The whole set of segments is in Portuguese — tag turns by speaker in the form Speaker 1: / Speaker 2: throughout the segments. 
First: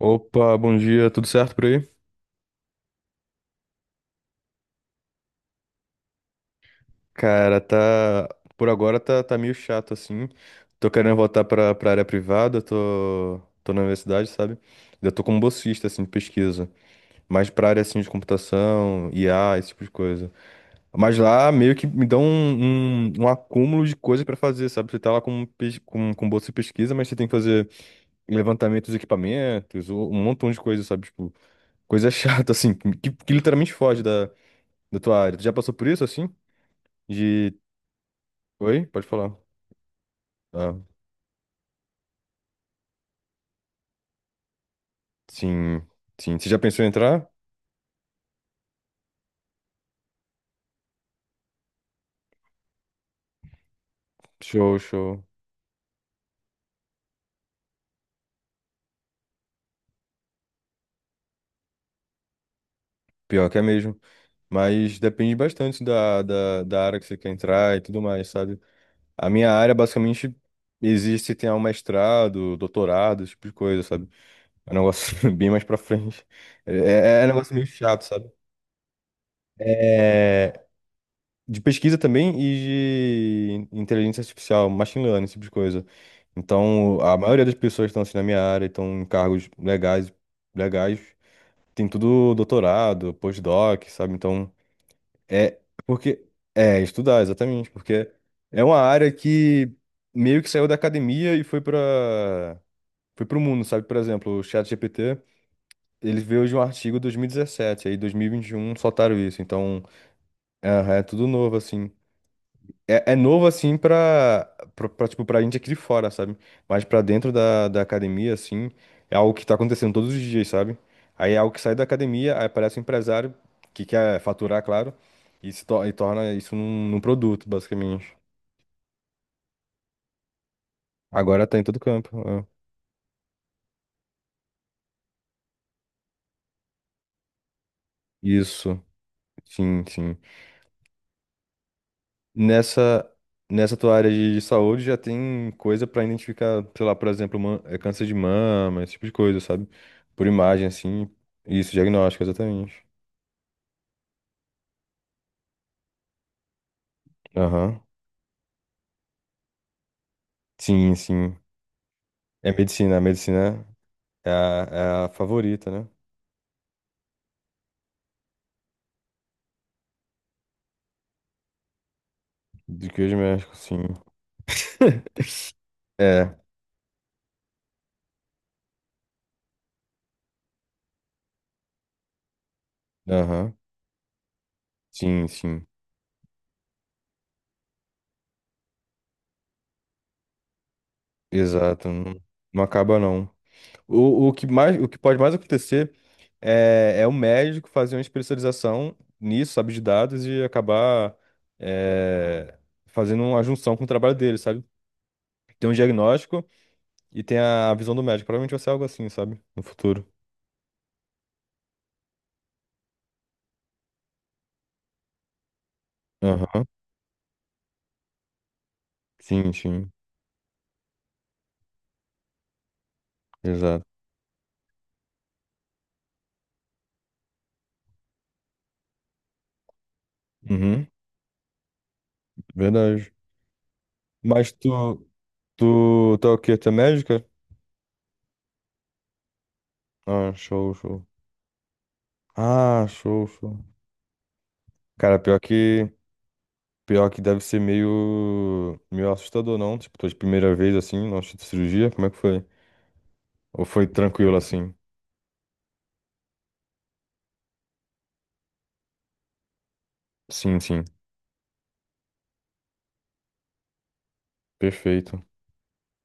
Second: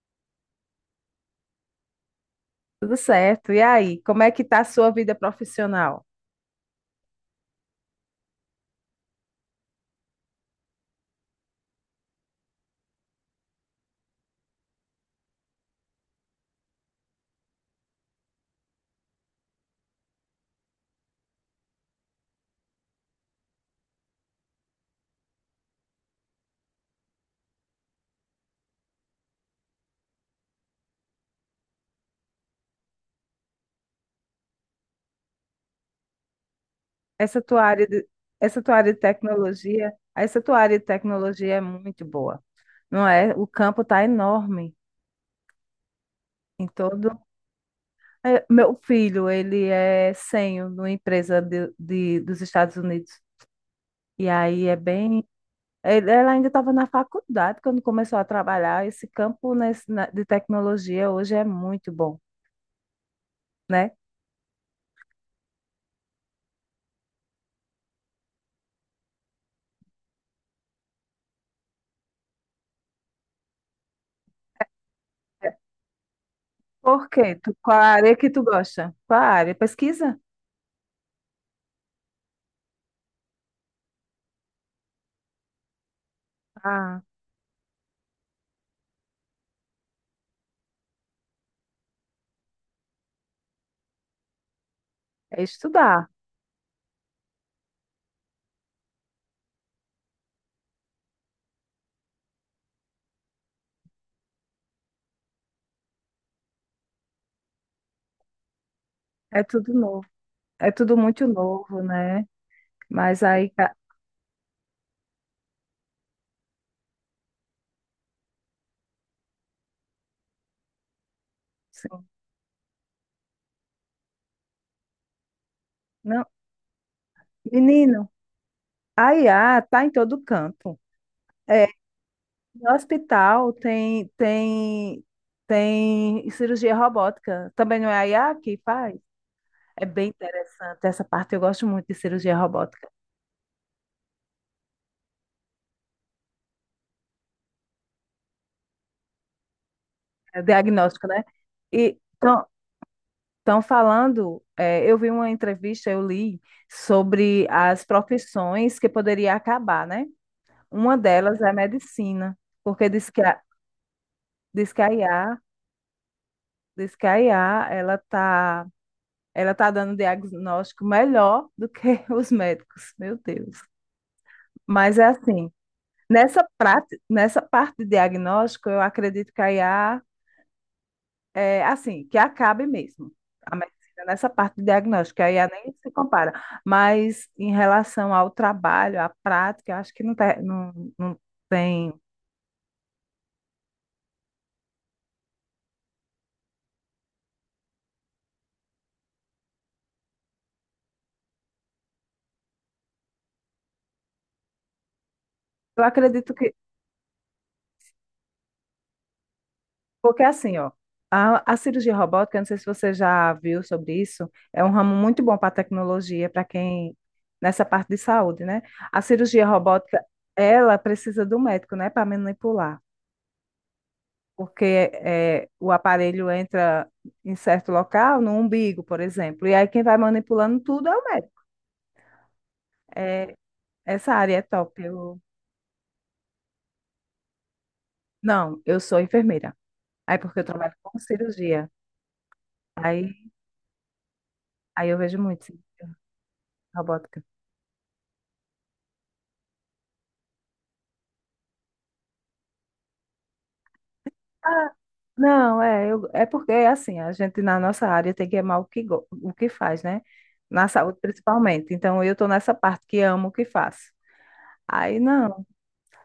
Speaker 1: Opa, bom dia, tudo certo por aí?
Speaker 2: Tudo certo. E aí, como é que tá a sua vida profissional?
Speaker 1: Cara, tá. Por agora tá meio chato assim. Tô querendo voltar pra área privada, tô na universidade, sabe? Eu tô como bolsista, assim, de pesquisa. Mais pra área assim de computação, IA, esse tipo de coisa. Mas lá meio que me dão um acúmulo de coisa pra fazer, sabe? Você tá lá com bolsa de pesquisa, mas você tem que fazer levantamento dos equipamentos, um montão de coisa, sabe? Tipo, coisa chata, assim, que literalmente foge da tua área. Tu já passou por isso assim?
Speaker 2: Essa
Speaker 1: De.
Speaker 2: tua área de,
Speaker 1: Oi? Pode falar.
Speaker 2: essa tua
Speaker 1: Ah,
Speaker 2: área de tecnologia é muito boa, não é? O campo tá enorme
Speaker 1: sim, sim. Você já
Speaker 2: em
Speaker 1: pensou em
Speaker 2: todo.
Speaker 1: entrar?
Speaker 2: Meu filho, ele é sênior numa empresa dos Estados Unidos. E aí é
Speaker 1: Show, show.
Speaker 2: bem. Ele- Ela ainda estava na faculdade quando começou a trabalhar. Esse campo de tecnologia hoje é muito bom,
Speaker 1: Pior que é
Speaker 2: né?
Speaker 1: mesmo. Mas depende bastante da área que você quer entrar e tudo mais, sabe? A minha área, basicamente, existe se tem um mestrado, doutorado, esse tipo de coisa, sabe? É um negócio bem mais pra frente. É,
Speaker 2: Por
Speaker 1: é, é um
Speaker 2: quê?
Speaker 1: negócio meio
Speaker 2: Qual a
Speaker 1: chato,
Speaker 2: área
Speaker 1: sabe?
Speaker 2: que tu gosta? Qual a área? Pesquisa?
Speaker 1: É, de pesquisa também e de inteligência artificial, machine learning, esse tipo de coisa. Então,
Speaker 2: Ah.
Speaker 1: a maioria das pessoas que estão assim na minha área, estão em cargos legais, legais, tem tudo doutorado, postdoc, sabe? Então,
Speaker 2: É
Speaker 1: é
Speaker 2: estudar.
Speaker 1: porque é estudar exatamente, porque é uma área que meio que saiu da academia e foi para foi para o mundo, sabe? Por exemplo, o ChatGPT, ele veio de um artigo 2017, aí 2021 soltaram isso.
Speaker 2: É tudo
Speaker 1: Então,
Speaker 2: novo. É tudo
Speaker 1: é, é tudo
Speaker 2: muito
Speaker 1: novo
Speaker 2: novo,
Speaker 1: assim.
Speaker 2: né?
Speaker 1: É
Speaker 2: Mas
Speaker 1: novo
Speaker 2: aí, ca-
Speaker 1: assim pra, tipo, pra gente aqui de fora, sabe? Mas pra dentro da academia, assim, é algo que tá acontecendo todos os dias, sabe? Aí é algo que sai da
Speaker 2: sim.
Speaker 1: academia, aí aparece um empresário que quer faturar, claro, e, se to- e
Speaker 2: Não,
Speaker 1: torna isso num produto,
Speaker 2: menino,
Speaker 1: basicamente.
Speaker 2: a IA tá em todo canto.
Speaker 1: Agora tá em
Speaker 2: É,
Speaker 1: todo campo. É.
Speaker 2: no hospital tem tem cirurgia robótica. Também não é a IA que
Speaker 1: Isso,
Speaker 2: faz?
Speaker 1: sim,
Speaker 2: É bem
Speaker 1: sim.
Speaker 2: interessante essa parte. Eu gosto muito de cirurgia robótica.
Speaker 1: Nessa, nessa tua área de saúde já tem coisa pra identificar, sei lá, por exemplo, é câncer de mama, esse tipo de coisa, sabe? Por
Speaker 2: É
Speaker 1: imagem,
Speaker 2: diagnóstico,
Speaker 1: assim.
Speaker 2: né?
Speaker 1: Isso,
Speaker 2: E
Speaker 1: diagnóstico,
Speaker 2: estão
Speaker 1: exatamente.
Speaker 2: falando, eu vi uma entrevista, eu li sobre
Speaker 1: Aham.
Speaker 2: as profissões que poderia acabar, né?
Speaker 1: Sim,
Speaker 2: Uma
Speaker 1: sim.
Speaker 2: delas é a medicina,
Speaker 1: É
Speaker 2: porque
Speaker 1: medicina. A medicina é a,
Speaker 2: diz que a
Speaker 1: é a
Speaker 2: IA,
Speaker 1: favorita, né?
Speaker 2: diz que a IA, ela tá dando diagnóstico melhor do que os
Speaker 1: De
Speaker 2: médicos.
Speaker 1: queijo
Speaker 2: Meu
Speaker 1: médico,
Speaker 2: Deus.
Speaker 1: sim.
Speaker 2: Mas é assim,
Speaker 1: É.
Speaker 2: nessa prática, nessa parte de diagnóstico, eu acredito que a IA é assim, que acabe mesmo.
Speaker 1: Aham.
Speaker 2: A medicina nessa parte de diagnóstico, que
Speaker 1: Sim,
Speaker 2: a IA
Speaker 1: sim.
Speaker 2: nem se compara. Mas em relação ao trabalho, à prática, eu acho que não, tá, não
Speaker 1: Exato.
Speaker 2: tem.
Speaker 1: Não, não acaba, não. O que mais, o que pode mais acontecer é o médico fazer uma especialização nisso, sabe, de dados e acabar é, fazendo uma junção com o trabalho dele, sabe? Tem um
Speaker 2: Eu acredito
Speaker 1: diagnóstico
Speaker 2: que
Speaker 1: e tem a visão do médico. Provavelmente vai ser algo assim, sabe? No futuro.
Speaker 2: porque assim, ó, a cirurgia robótica, não sei se você já viu sobre isso, é um ramo muito bom para tecnologia, para
Speaker 1: Aham.
Speaker 2: quem nessa parte de saúde, né? A cirurgia
Speaker 1: Sim, sim.
Speaker 2: robótica, ela precisa do médico, né, para manipular,
Speaker 1: Exato.
Speaker 2: porque o aparelho entra em certo local, no umbigo, por exemplo, e aí quem vai manipulando
Speaker 1: Uhum.
Speaker 2: tudo é o médico.
Speaker 1: Verdade.
Speaker 2: É, essa área é
Speaker 1: Mas tu,
Speaker 2: top.
Speaker 1: tu, tu é o quê? Tu é médica?
Speaker 2: Não, eu sou enfermeira. Aí
Speaker 1: Ah,
Speaker 2: porque eu
Speaker 1: show,
Speaker 2: trabalho com
Speaker 1: show.
Speaker 2: cirurgia.
Speaker 1: Ah, show,
Speaker 2: Aí,
Speaker 1: show.
Speaker 2: aí eu
Speaker 1: Cara,
Speaker 2: vejo
Speaker 1: pior
Speaker 2: muito, sim,
Speaker 1: que, pior que
Speaker 2: robótica.
Speaker 1: deve ser meio assustador, não? Tipo, tua primeira vez assim, na de cirurgia, como é que foi? Ou foi tranquilo
Speaker 2: Ah,
Speaker 1: assim?
Speaker 2: não, é porque é assim, a gente na nossa área tem que amar o que faz, né?
Speaker 1: Sim,
Speaker 2: Na
Speaker 1: sim.
Speaker 2: saúde principalmente. Então eu tô nessa parte que amo o que faço. Aí
Speaker 1: Perfeito.
Speaker 2: não,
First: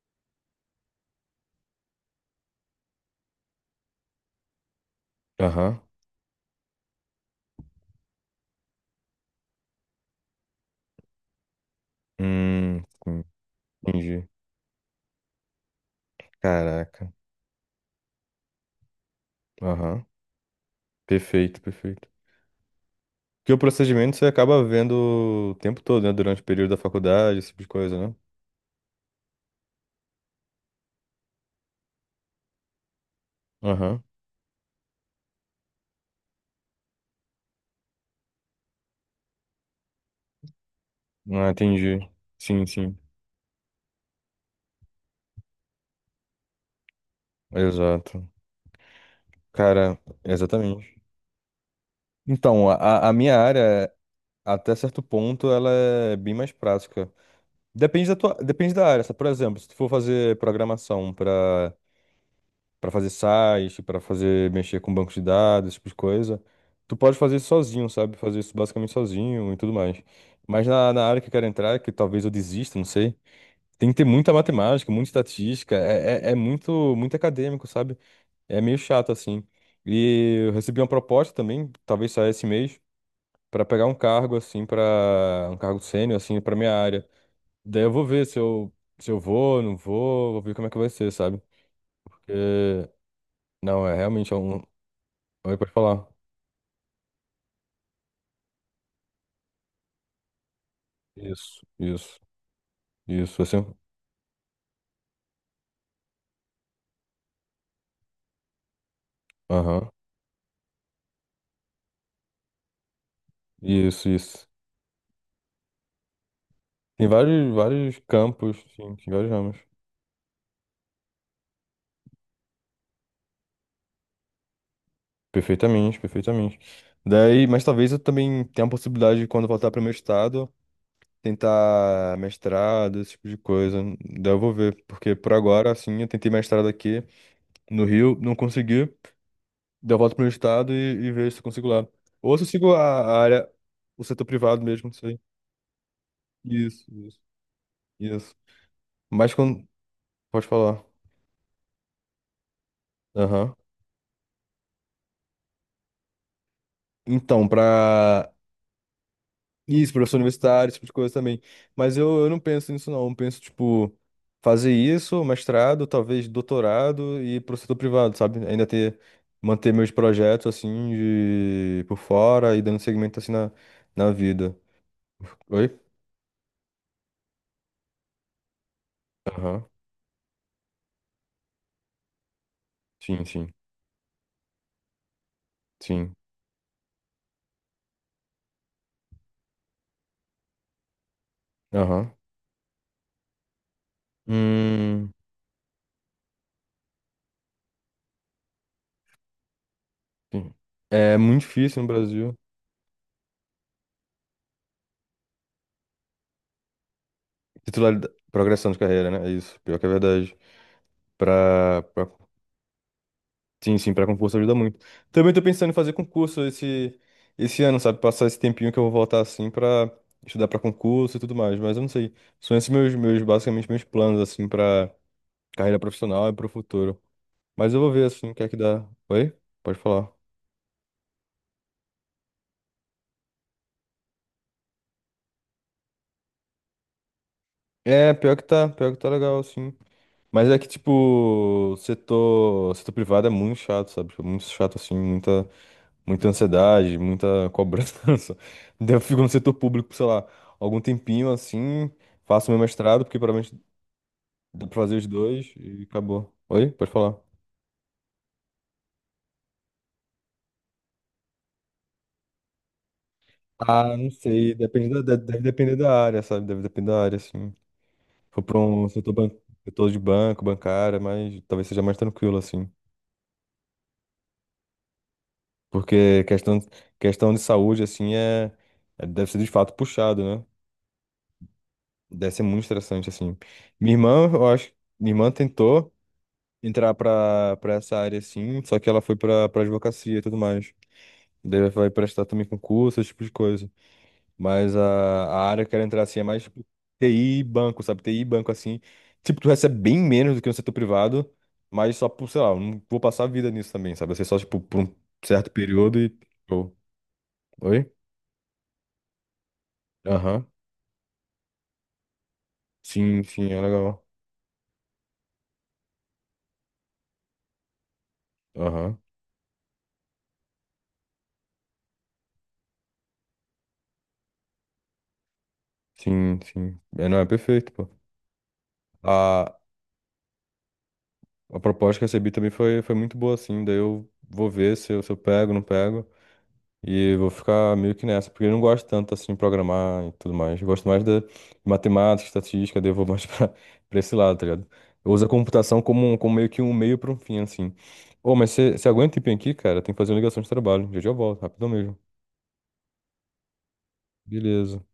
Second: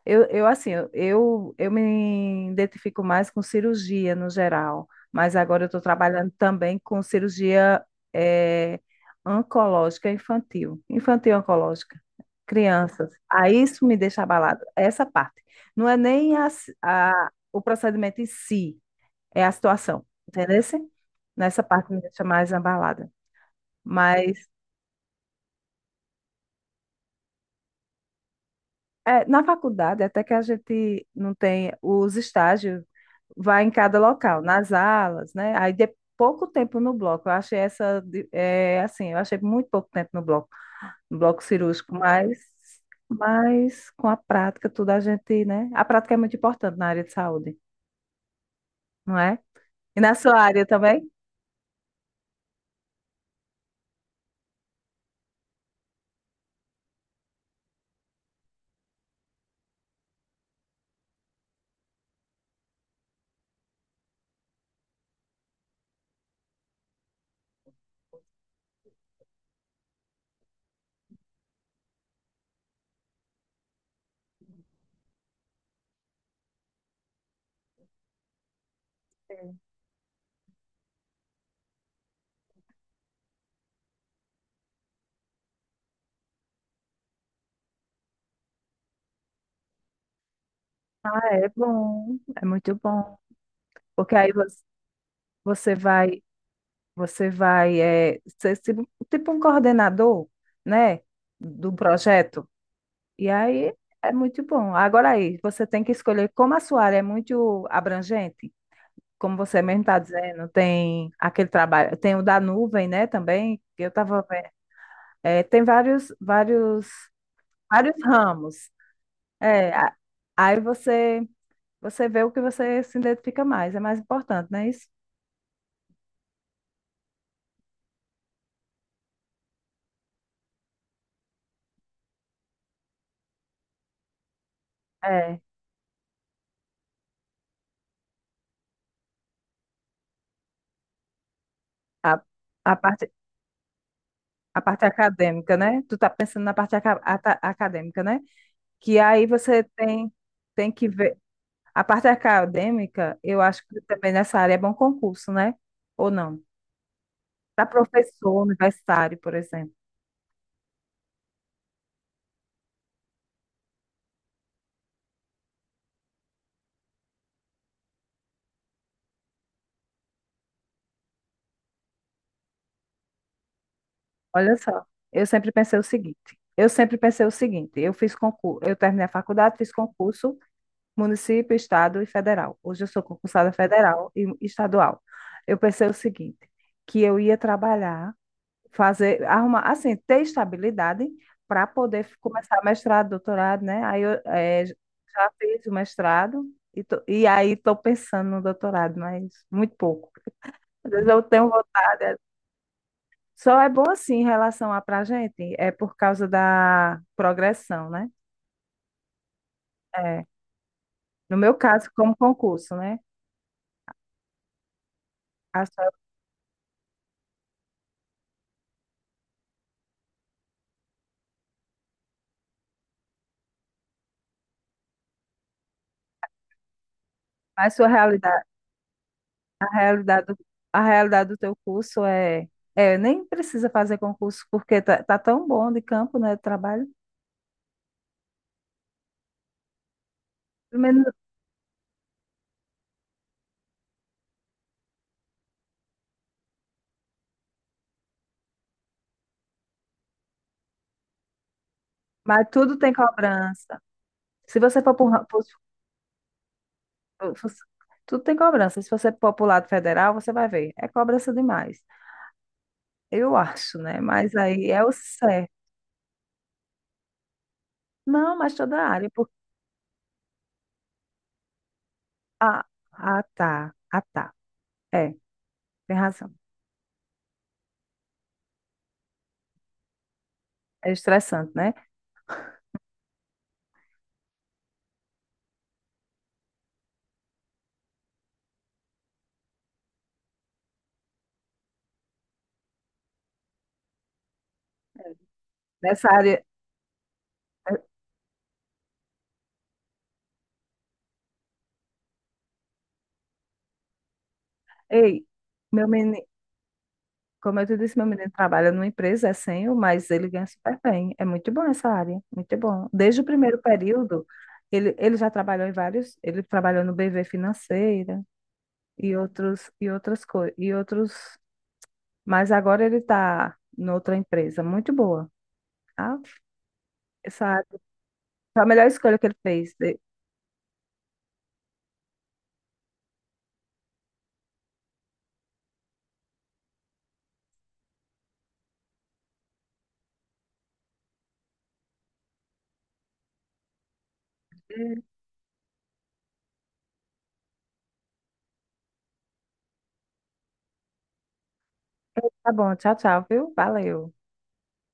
Speaker 2: eu me identifico mais com cirurgia no geral, mas agora eu estou
Speaker 1: Aham.
Speaker 2: trabalhando também com cirurgia eh, oncológica infantil, infantil oncológica, crianças.
Speaker 1: Sim,
Speaker 2: Aí isso me deixa
Speaker 1: entendi.
Speaker 2: abalada, essa parte. Não é nem a,
Speaker 1: Caraca.
Speaker 2: a- o procedimento em si. É a
Speaker 1: Aham.
Speaker 2: situação, entendeu?
Speaker 1: Perfeito,
Speaker 2: Nessa parte me
Speaker 1: perfeito.
Speaker 2: deixa mais abalada.
Speaker 1: Porque o procedimento você
Speaker 2: Mas
Speaker 1: acaba vendo o tempo todo, né? Durante o período da faculdade, esse tipo de coisa, né?
Speaker 2: é, na faculdade, até que a gente não tem os estágios, vai em cada
Speaker 1: Aham.
Speaker 2: local, nas alas, né? Aí de pouco tempo no bloco. Eu achei assim, eu achei muito pouco tempo no bloco, no bloco
Speaker 1: Ah,
Speaker 2: cirúrgico,
Speaker 1: entendi. Sim, sim.
Speaker 2: mas com a prática, tudo a gente, né? A prática é muito importante na área de saúde,
Speaker 1: Exato.
Speaker 2: não é?
Speaker 1: Cara,
Speaker 2: E na sua área
Speaker 1: exatamente.
Speaker 2: também?
Speaker 1: Então, a minha área, até certo ponto, ela é bem mais prática. Depende da tua, depende da área, sabe? Por exemplo, se tu for fazer programação para fazer site, para fazer mexer com banco de dados, esse tipo de coisa, tu pode fazer isso sozinho, sabe? Fazer isso basicamente sozinho e tudo mais. Mas na área que eu quero entrar, que talvez eu desista, não sei, tem que ter muita matemática, muita estatística, é muito, muito acadêmico, sabe? É meio chato, assim. E eu recebi uma proposta também, talvez saia esse mês, pra pegar um cargo, assim, pra. Um cargo sênior, assim, pra minha área. Daí eu vou ver se eu, se eu vou, não vou, vou ver como é que vai ser, sabe?
Speaker 2: É bom,
Speaker 1: Porque.
Speaker 2: é muito bom.
Speaker 1: Não, é
Speaker 2: Porque aí
Speaker 1: realmente é
Speaker 2: você
Speaker 1: um. Oi, pode
Speaker 2: você
Speaker 1: falar.
Speaker 2: vai Você vai é, ser se- tipo um coordenador, né,
Speaker 1: Isso,
Speaker 2: do
Speaker 1: isso,
Speaker 2: projeto. E
Speaker 1: isso, assim.
Speaker 2: aí é muito bom. Agora aí, você tem que escolher como a sua área é muito abrangente, como você mesmo
Speaker 1: Aham.
Speaker 2: está dizendo, tem aquele trabalho, tem o da nuvem, né, também, que eu
Speaker 1: Isso,
Speaker 2: estava
Speaker 1: isso.
Speaker 2: vendo. É,
Speaker 1: Tem vários,
Speaker 2: vários
Speaker 1: vários campos,
Speaker 2: ramos.
Speaker 1: sim, tem vários ramos.
Speaker 2: É, a- aí você, você vê o que você se identifica mais, é mais importante, não é isso?
Speaker 1: Perfeitamente, perfeitamente. Daí, mas talvez eu também tenha a possibilidade de quando voltar para o meu estado, tentar mestrado, esse tipo de coisa. Daí eu vou ver, porque por
Speaker 2: É,
Speaker 1: agora, assim, eu tentei mestrado aqui no Rio, não consegui. Daí eu volto pro meu estado e vejo se eu consigo lá.
Speaker 2: a,
Speaker 1: Ou se eu sigo
Speaker 2: a
Speaker 1: a,
Speaker 2: parte
Speaker 1: a área, o setor
Speaker 2: A
Speaker 1: privado
Speaker 2: parte
Speaker 1: mesmo, não sei.
Speaker 2: acadêmica, né? Tu tá pensando na parte
Speaker 1: Isso, isso,
Speaker 2: acadêmica, né?
Speaker 1: isso.
Speaker 2: Que aí
Speaker 1: Mas
Speaker 2: você
Speaker 1: quando.
Speaker 2: tem,
Speaker 1: Pode
Speaker 2: tem
Speaker 1: falar.
Speaker 2: que ver. A parte acadêmica, eu
Speaker 1: Aham.
Speaker 2: acho que também nessa área é bom concurso, né? Ou não?
Speaker 1: Então,
Speaker 2: Para
Speaker 1: pra
Speaker 2: professor universitário, por exemplo.
Speaker 1: Isso, professor universitário, esse tipo de coisa também. Mas eu não penso nisso, não. Eu penso, tipo, fazer isso, mestrado, talvez doutorado e pro setor privado, sabe? Ainda ter, manter meus projetos, assim, de, por fora e dando segmento, assim, na vida.
Speaker 2: Olha só, eu sempre
Speaker 1: Oi?
Speaker 2: pensei o seguinte. Eu sempre pensei o seguinte, eu fiz concurso, eu terminei a faculdade,
Speaker 1: Aham.
Speaker 2: fiz concurso, município, estado e federal. Hoje eu sou
Speaker 1: Sim,
Speaker 2: concursada
Speaker 1: sim,
Speaker 2: federal e estadual. Eu pensei o
Speaker 1: sim.
Speaker 2: seguinte, que eu ia trabalhar fazer, arrumar, assim, ter estabilidade para poder
Speaker 1: Aham.
Speaker 2: começar mestrado, doutorado, né? Aí
Speaker 1: Hum,
Speaker 2: já fiz o mestrado e aí estou pensando no doutorado, mas muito pouco.
Speaker 1: sim.
Speaker 2: Às vezes
Speaker 1: É
Speaker 2: eu
Speaker 1: muito
Speaker 2: tenho
Speaker 1: difícil no
Speaker 2: vontade.
Speaker 1: Brasil.
Speaker 2: Só é bom assim em relação a pra gente, é por causa da progressão, né?
Speaker 1: Titularidade, progressão de carreira, né? É isso. Pior que é
Speaker 2: É,
Speaker 1: verdade.
Speaker 2: no meu
Speaker 1: Pra,
Speaker 2: caso,
Speaker 1: pra
Speaker 2: como concurso, né?
Speaker 1: Sim, sim, para concurso ajuda muito. Também tô
Speaker 2: A
Speaker 1: pensando em
Speaker 2: sua,
Speaker 1: fazer concurso esse ano, sabe? Passar esse tempinho que eu vou voltar assim pra estudar pra concurso e tudo mais, mas eu não sei. São esses meus basicamente meus planos assim pra carreira profissional e pro futuro.
Speaker 2: a
Speaker 1: Mas eu
Speaker 2: sua
Speaker 1: vou ver assim o que
Speaker 2: realidade,
Speaker 1: é que dá. Oi?
Speaker 2: a
Speaker 1: Pode falar.
Speaker 2: realidade, do- a realidade do teu curso é, é, nem precisa fazer concurso porque tá, tá tão bom de campo, né, de trabalho.
Speaker 1: É, pior que tá legal assim. Mas é que
Speaker 2: Mas
Speaker 1: tipo, setor privado é muito chato, sabe? Tipo, muito chato assim, muita ansiedade, muita cobrança. Daí eu fico no setor público, por, sei lá, algum tempinho assim,
Speaker 2: mas
Speaker 1: faço meu
Speaker 2: tudo tem
Speaker 1: mestrado, porque provavelmente
Speaker 2: cobrança. Se
Speaker 1: dá pra
Speaker 2: você
Speaker 1: fazer
Speaker 2: for
Speaker 1: os
Speaker 2: pro, ra- pro-
Speaker 1: dois e acabou. Oi? Pode falar.
Speaker 2: tudo tem cobrança. Se você for pro lado federal, você vai ver. É cobrança demais. Eu acho,
Speaker 1: Ah,
Speaker 2: né?
Speaker 1: não
Speaker 2: Mas
Speaker 1: sei,
Speaker 2: aí é
Speaker 1: depende
Speaker 2: o
Speaker 1: da, deve
Speaker 2: certo.
Speaker 1: depender da área, sabe? Deve depender da área, assim. Se
Speaker 2: Não,
Speaker 1: for
Speaker 2: mas
Speaker 1: pra
Speaker 2: toda
Speaker 1: um
Speaker 2: a área.
Speaker 1: setor, ban...
Speaker 2: Porque...
Speaker 1: setor de banco, bancária, mas talvez seja mais tranquilo,
Speaker 2: Ah,
Speaker 1: assim.
Speaker 2: ah, tá. Ah, tá. É, tem
Speaker 1: Porque
Speaker 2: razão.
Speaker 1: questão de saúde, assim, deve ser de fato puxado, né?
Speaker 2: É estressante, né?
Speaker 1: Deve ser muito estressante, assim. Minha irmã, eu acho, minha irmã tentou entrar pra essa área assim, só que ela foi pra advocacia e tudo mais. Daí ela vai prestar também concurso, esse tipo de coisa. Mas a área que eu quero entrar
Speaker 2: Nessa
Speaker 1: assim é mais
Speaker 2: área.
Speaker 1: tipo, TI e
Speaker 2: É,
Speaker 1: banco, sabe? TI e banco assim. Tipo, tu recebe bem menos do que no setor privado, mas só por, sei lá, eu não vou passar a vida nisso também, sabe? Vai ser só, tipo, por um
Speaker 2: Ei,
Speaker 1: certo
Speaker 2: meu
Speaker 1: período e.
Speaker 2: menino.
Speaker 1: Oh,
Speaker 2: Como eu te
Speaker 1: Oi?
Speaker 2: disse, meu menino trabalha numa empresa, é sênior, mas ele
Speaker 1: Aham.
Speaker 2: ganha super bem. É muito bom essa área, muito bom. Desde
Speaker 1: Sim,
Speaker 2: o
Speaker 1: sim, é
Speaker 2: primeiro
Speaker 1: legal.
Speaker 2: período, ele já trabalhou em vários, ele trabalhou no BV Financeira
Speaker 1: Aham.
Speaker 2: e outras coisas, mas agora ele está noutra empresa muito boa, tá?
Speaker 1: Sim, sim. É, não, é
Speaker 2: Essa
Speaker 1: perfeito, pô.
Speaker 2: foi a melhor escolha que ele fez.
Speaker 1: A proposta que eu recebi também foi muito boa, assim. Daí eu vou ver se eu, se eu pego, não pego. E vou ficar meio que nessa, porque eu não gosto tanto, assim, de programar e tudo mais. Eu gosto mais da matemática, estatística, daí eu vou mais pra esse lado, tá ligado? Eu uso a computação como meio que um meio pra um fim, assim. Ô, mas você aguenta um tempinho aqui, cara? Tem que fazer uma ligação de trabalho. Já já eu volto, rapidão mesmo.
Speaker 2: Tá bom, tchau, tchau, viu? Valeu.
Speaker 1: Beleza.